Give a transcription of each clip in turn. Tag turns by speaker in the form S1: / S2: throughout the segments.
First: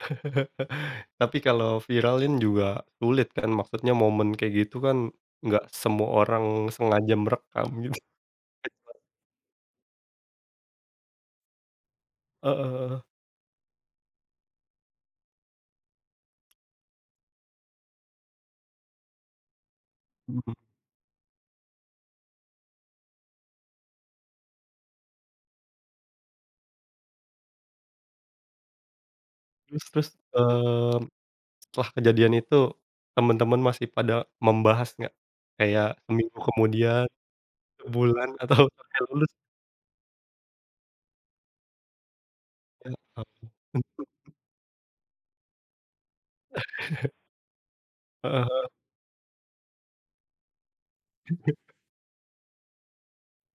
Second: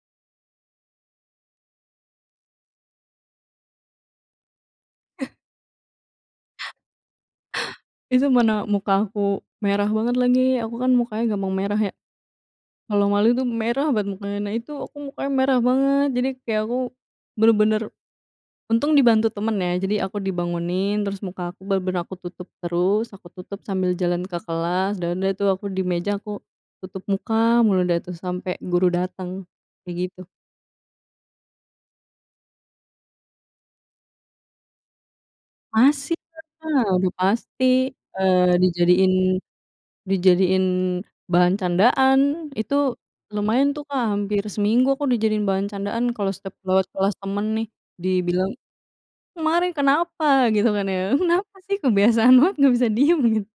S1: Tapi kalau viralin juga sulit, kan? Maksudnya momen kayak gitu kan,
S2: Eh.
S1: enggak semua orang sengaja merekam git
S2: Itu mana muka aku merah banget lagi. Aku kan mukanya gampang merah ya,
S1: Heeh heeh.
S2: kalau malu tuh, merah banget. Nah, karena itu, aku mukanya merah banget. Jadi kayak aku bener-bener untung dibantu temen, ya. Jadi aku
S1: Mhm.
S2: dibangunin, terus muka aku bener-bener aku tutup terus, aku tutup sambil jalan ke kelas, dan udah tuh, aku di meja, aku tutup muka mulu dah tuh, sampai guru datang,
S1: Terus terus,
S2: kayak gitu.
S1: eee, setelah kejadian itu, teman-teman masih pada membahas enggak? Kayak,
S2: Masih
S1: seminggu
S2: lah,
S1: kemudian,
S2: udah pasti,
S1: sebulan,
S2: eee,
S1: atau sampai
S2: dijadiin
S1: lulus?
S2: dijadiin bahan candaan.
S1: Iya,
S2: Itu
S1: oke.
S2: lumayan tuh, Kak, hampir seminggu aku dijadiin bahan candaan. Kalau setiap lewat kelas temen nih,
S1: Heeh
S2: dibilang,
S1: heeh.
S2: "Kemarin kenapa?" gitu kan ya. "Kenapa sih, kebiasaan banget. Nggak bisa diem" git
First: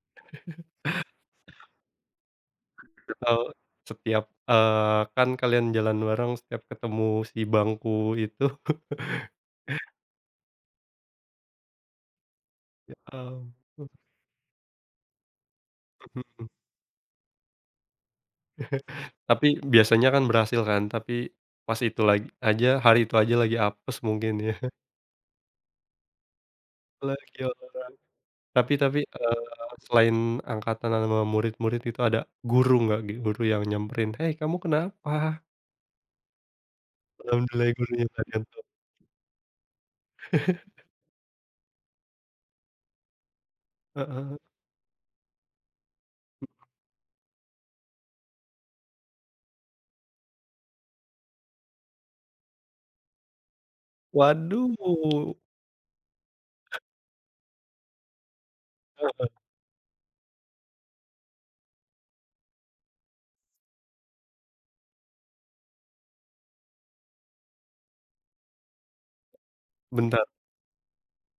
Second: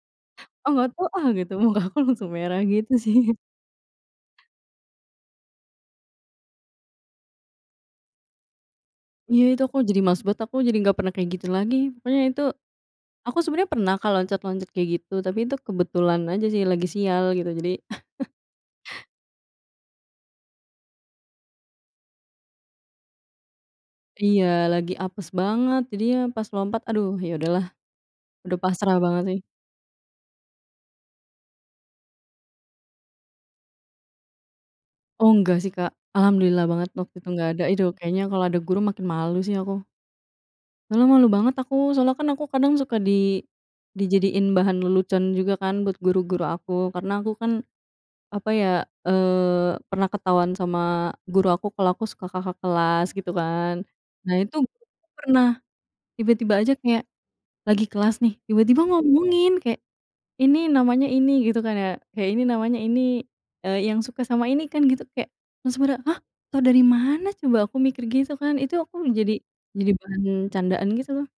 S2: "Ah, nggak tau, ah" gitu. Mukaku langsung merah gitu
S1: Enggak
S2: sih.
S1: tahu, setiap, eee, kan kalian jalan bareng, setiap ketemu si bangku itu.
S2: Iya, itu aku jadi malas banget, aku jadi nggak pernah kayak gitu lagi. Pokoknya itu
S1: Ya,
S2: aku sebenarnya
S1: ampun.
S2: pernah kalau loncat-loncat kayak gitu, tapi itu
S1: Mhm
S2: kebetulan aja
S1: mhm.
S2: sih, lagi sial, gitu jadi.
S1: Tapi biasanya kan, berhasil kan? Tapi pas itu lag aja hari itu aja lagi apes, mungkin.
S2: Iya, lagi apes banget jadinya. Pas lompat, aduh! Ya
S1: Lari atau
S2: udahlah,
S1: pelan?
S2: udah
S1: Tapi
S2: pasrah
S1: tapi,
S2: banget, sih.
S1: eee, selain angkatan ama nama murid-murid itu, ada guru nggak? Guru yang nyamperin, "Hei kamu
S2: Oh,
S1: kenapa?"
S2: enggak sih, Kak. Alhamdulillah banget waktu itu enggak ada
S1: Alhamdulillah,
S2: itu.
S1: gurunya
S2: Kayaknya
S1: tanyain
S2: kalau ada
S1: tuh.
S2: guru makin malu sih, aku. Malah malu banget aku. Soalnya, kan aku kadang suka di
S1: Heeh.
S2: dijadiin bahan lelucon juga kan, buat guru-guru aku. Karena aku kan, apa ya, eee, pernah ketahuan sama guru aku kalau aku suka kakak kelas, gitu kan. Nah itu, guruku
S1: Waduh!
S2: pernah tiba-tiba aja kayak lagi kelas nih, tiba-tiba
S1: Heeh.
S2: ngomongin. Kayak, "Ini namanya ini" gitu kan, ya. Kayak, "Ini namanya ini, eee, yang suka sama ini, kan?" Gitu kek langsung pada, "Hah? Tau dari mana coba?" Aku mikir gitu, kan. Itu aku jadi jadi
S1: Bentar.
S2: bahan candaan, gitu loh.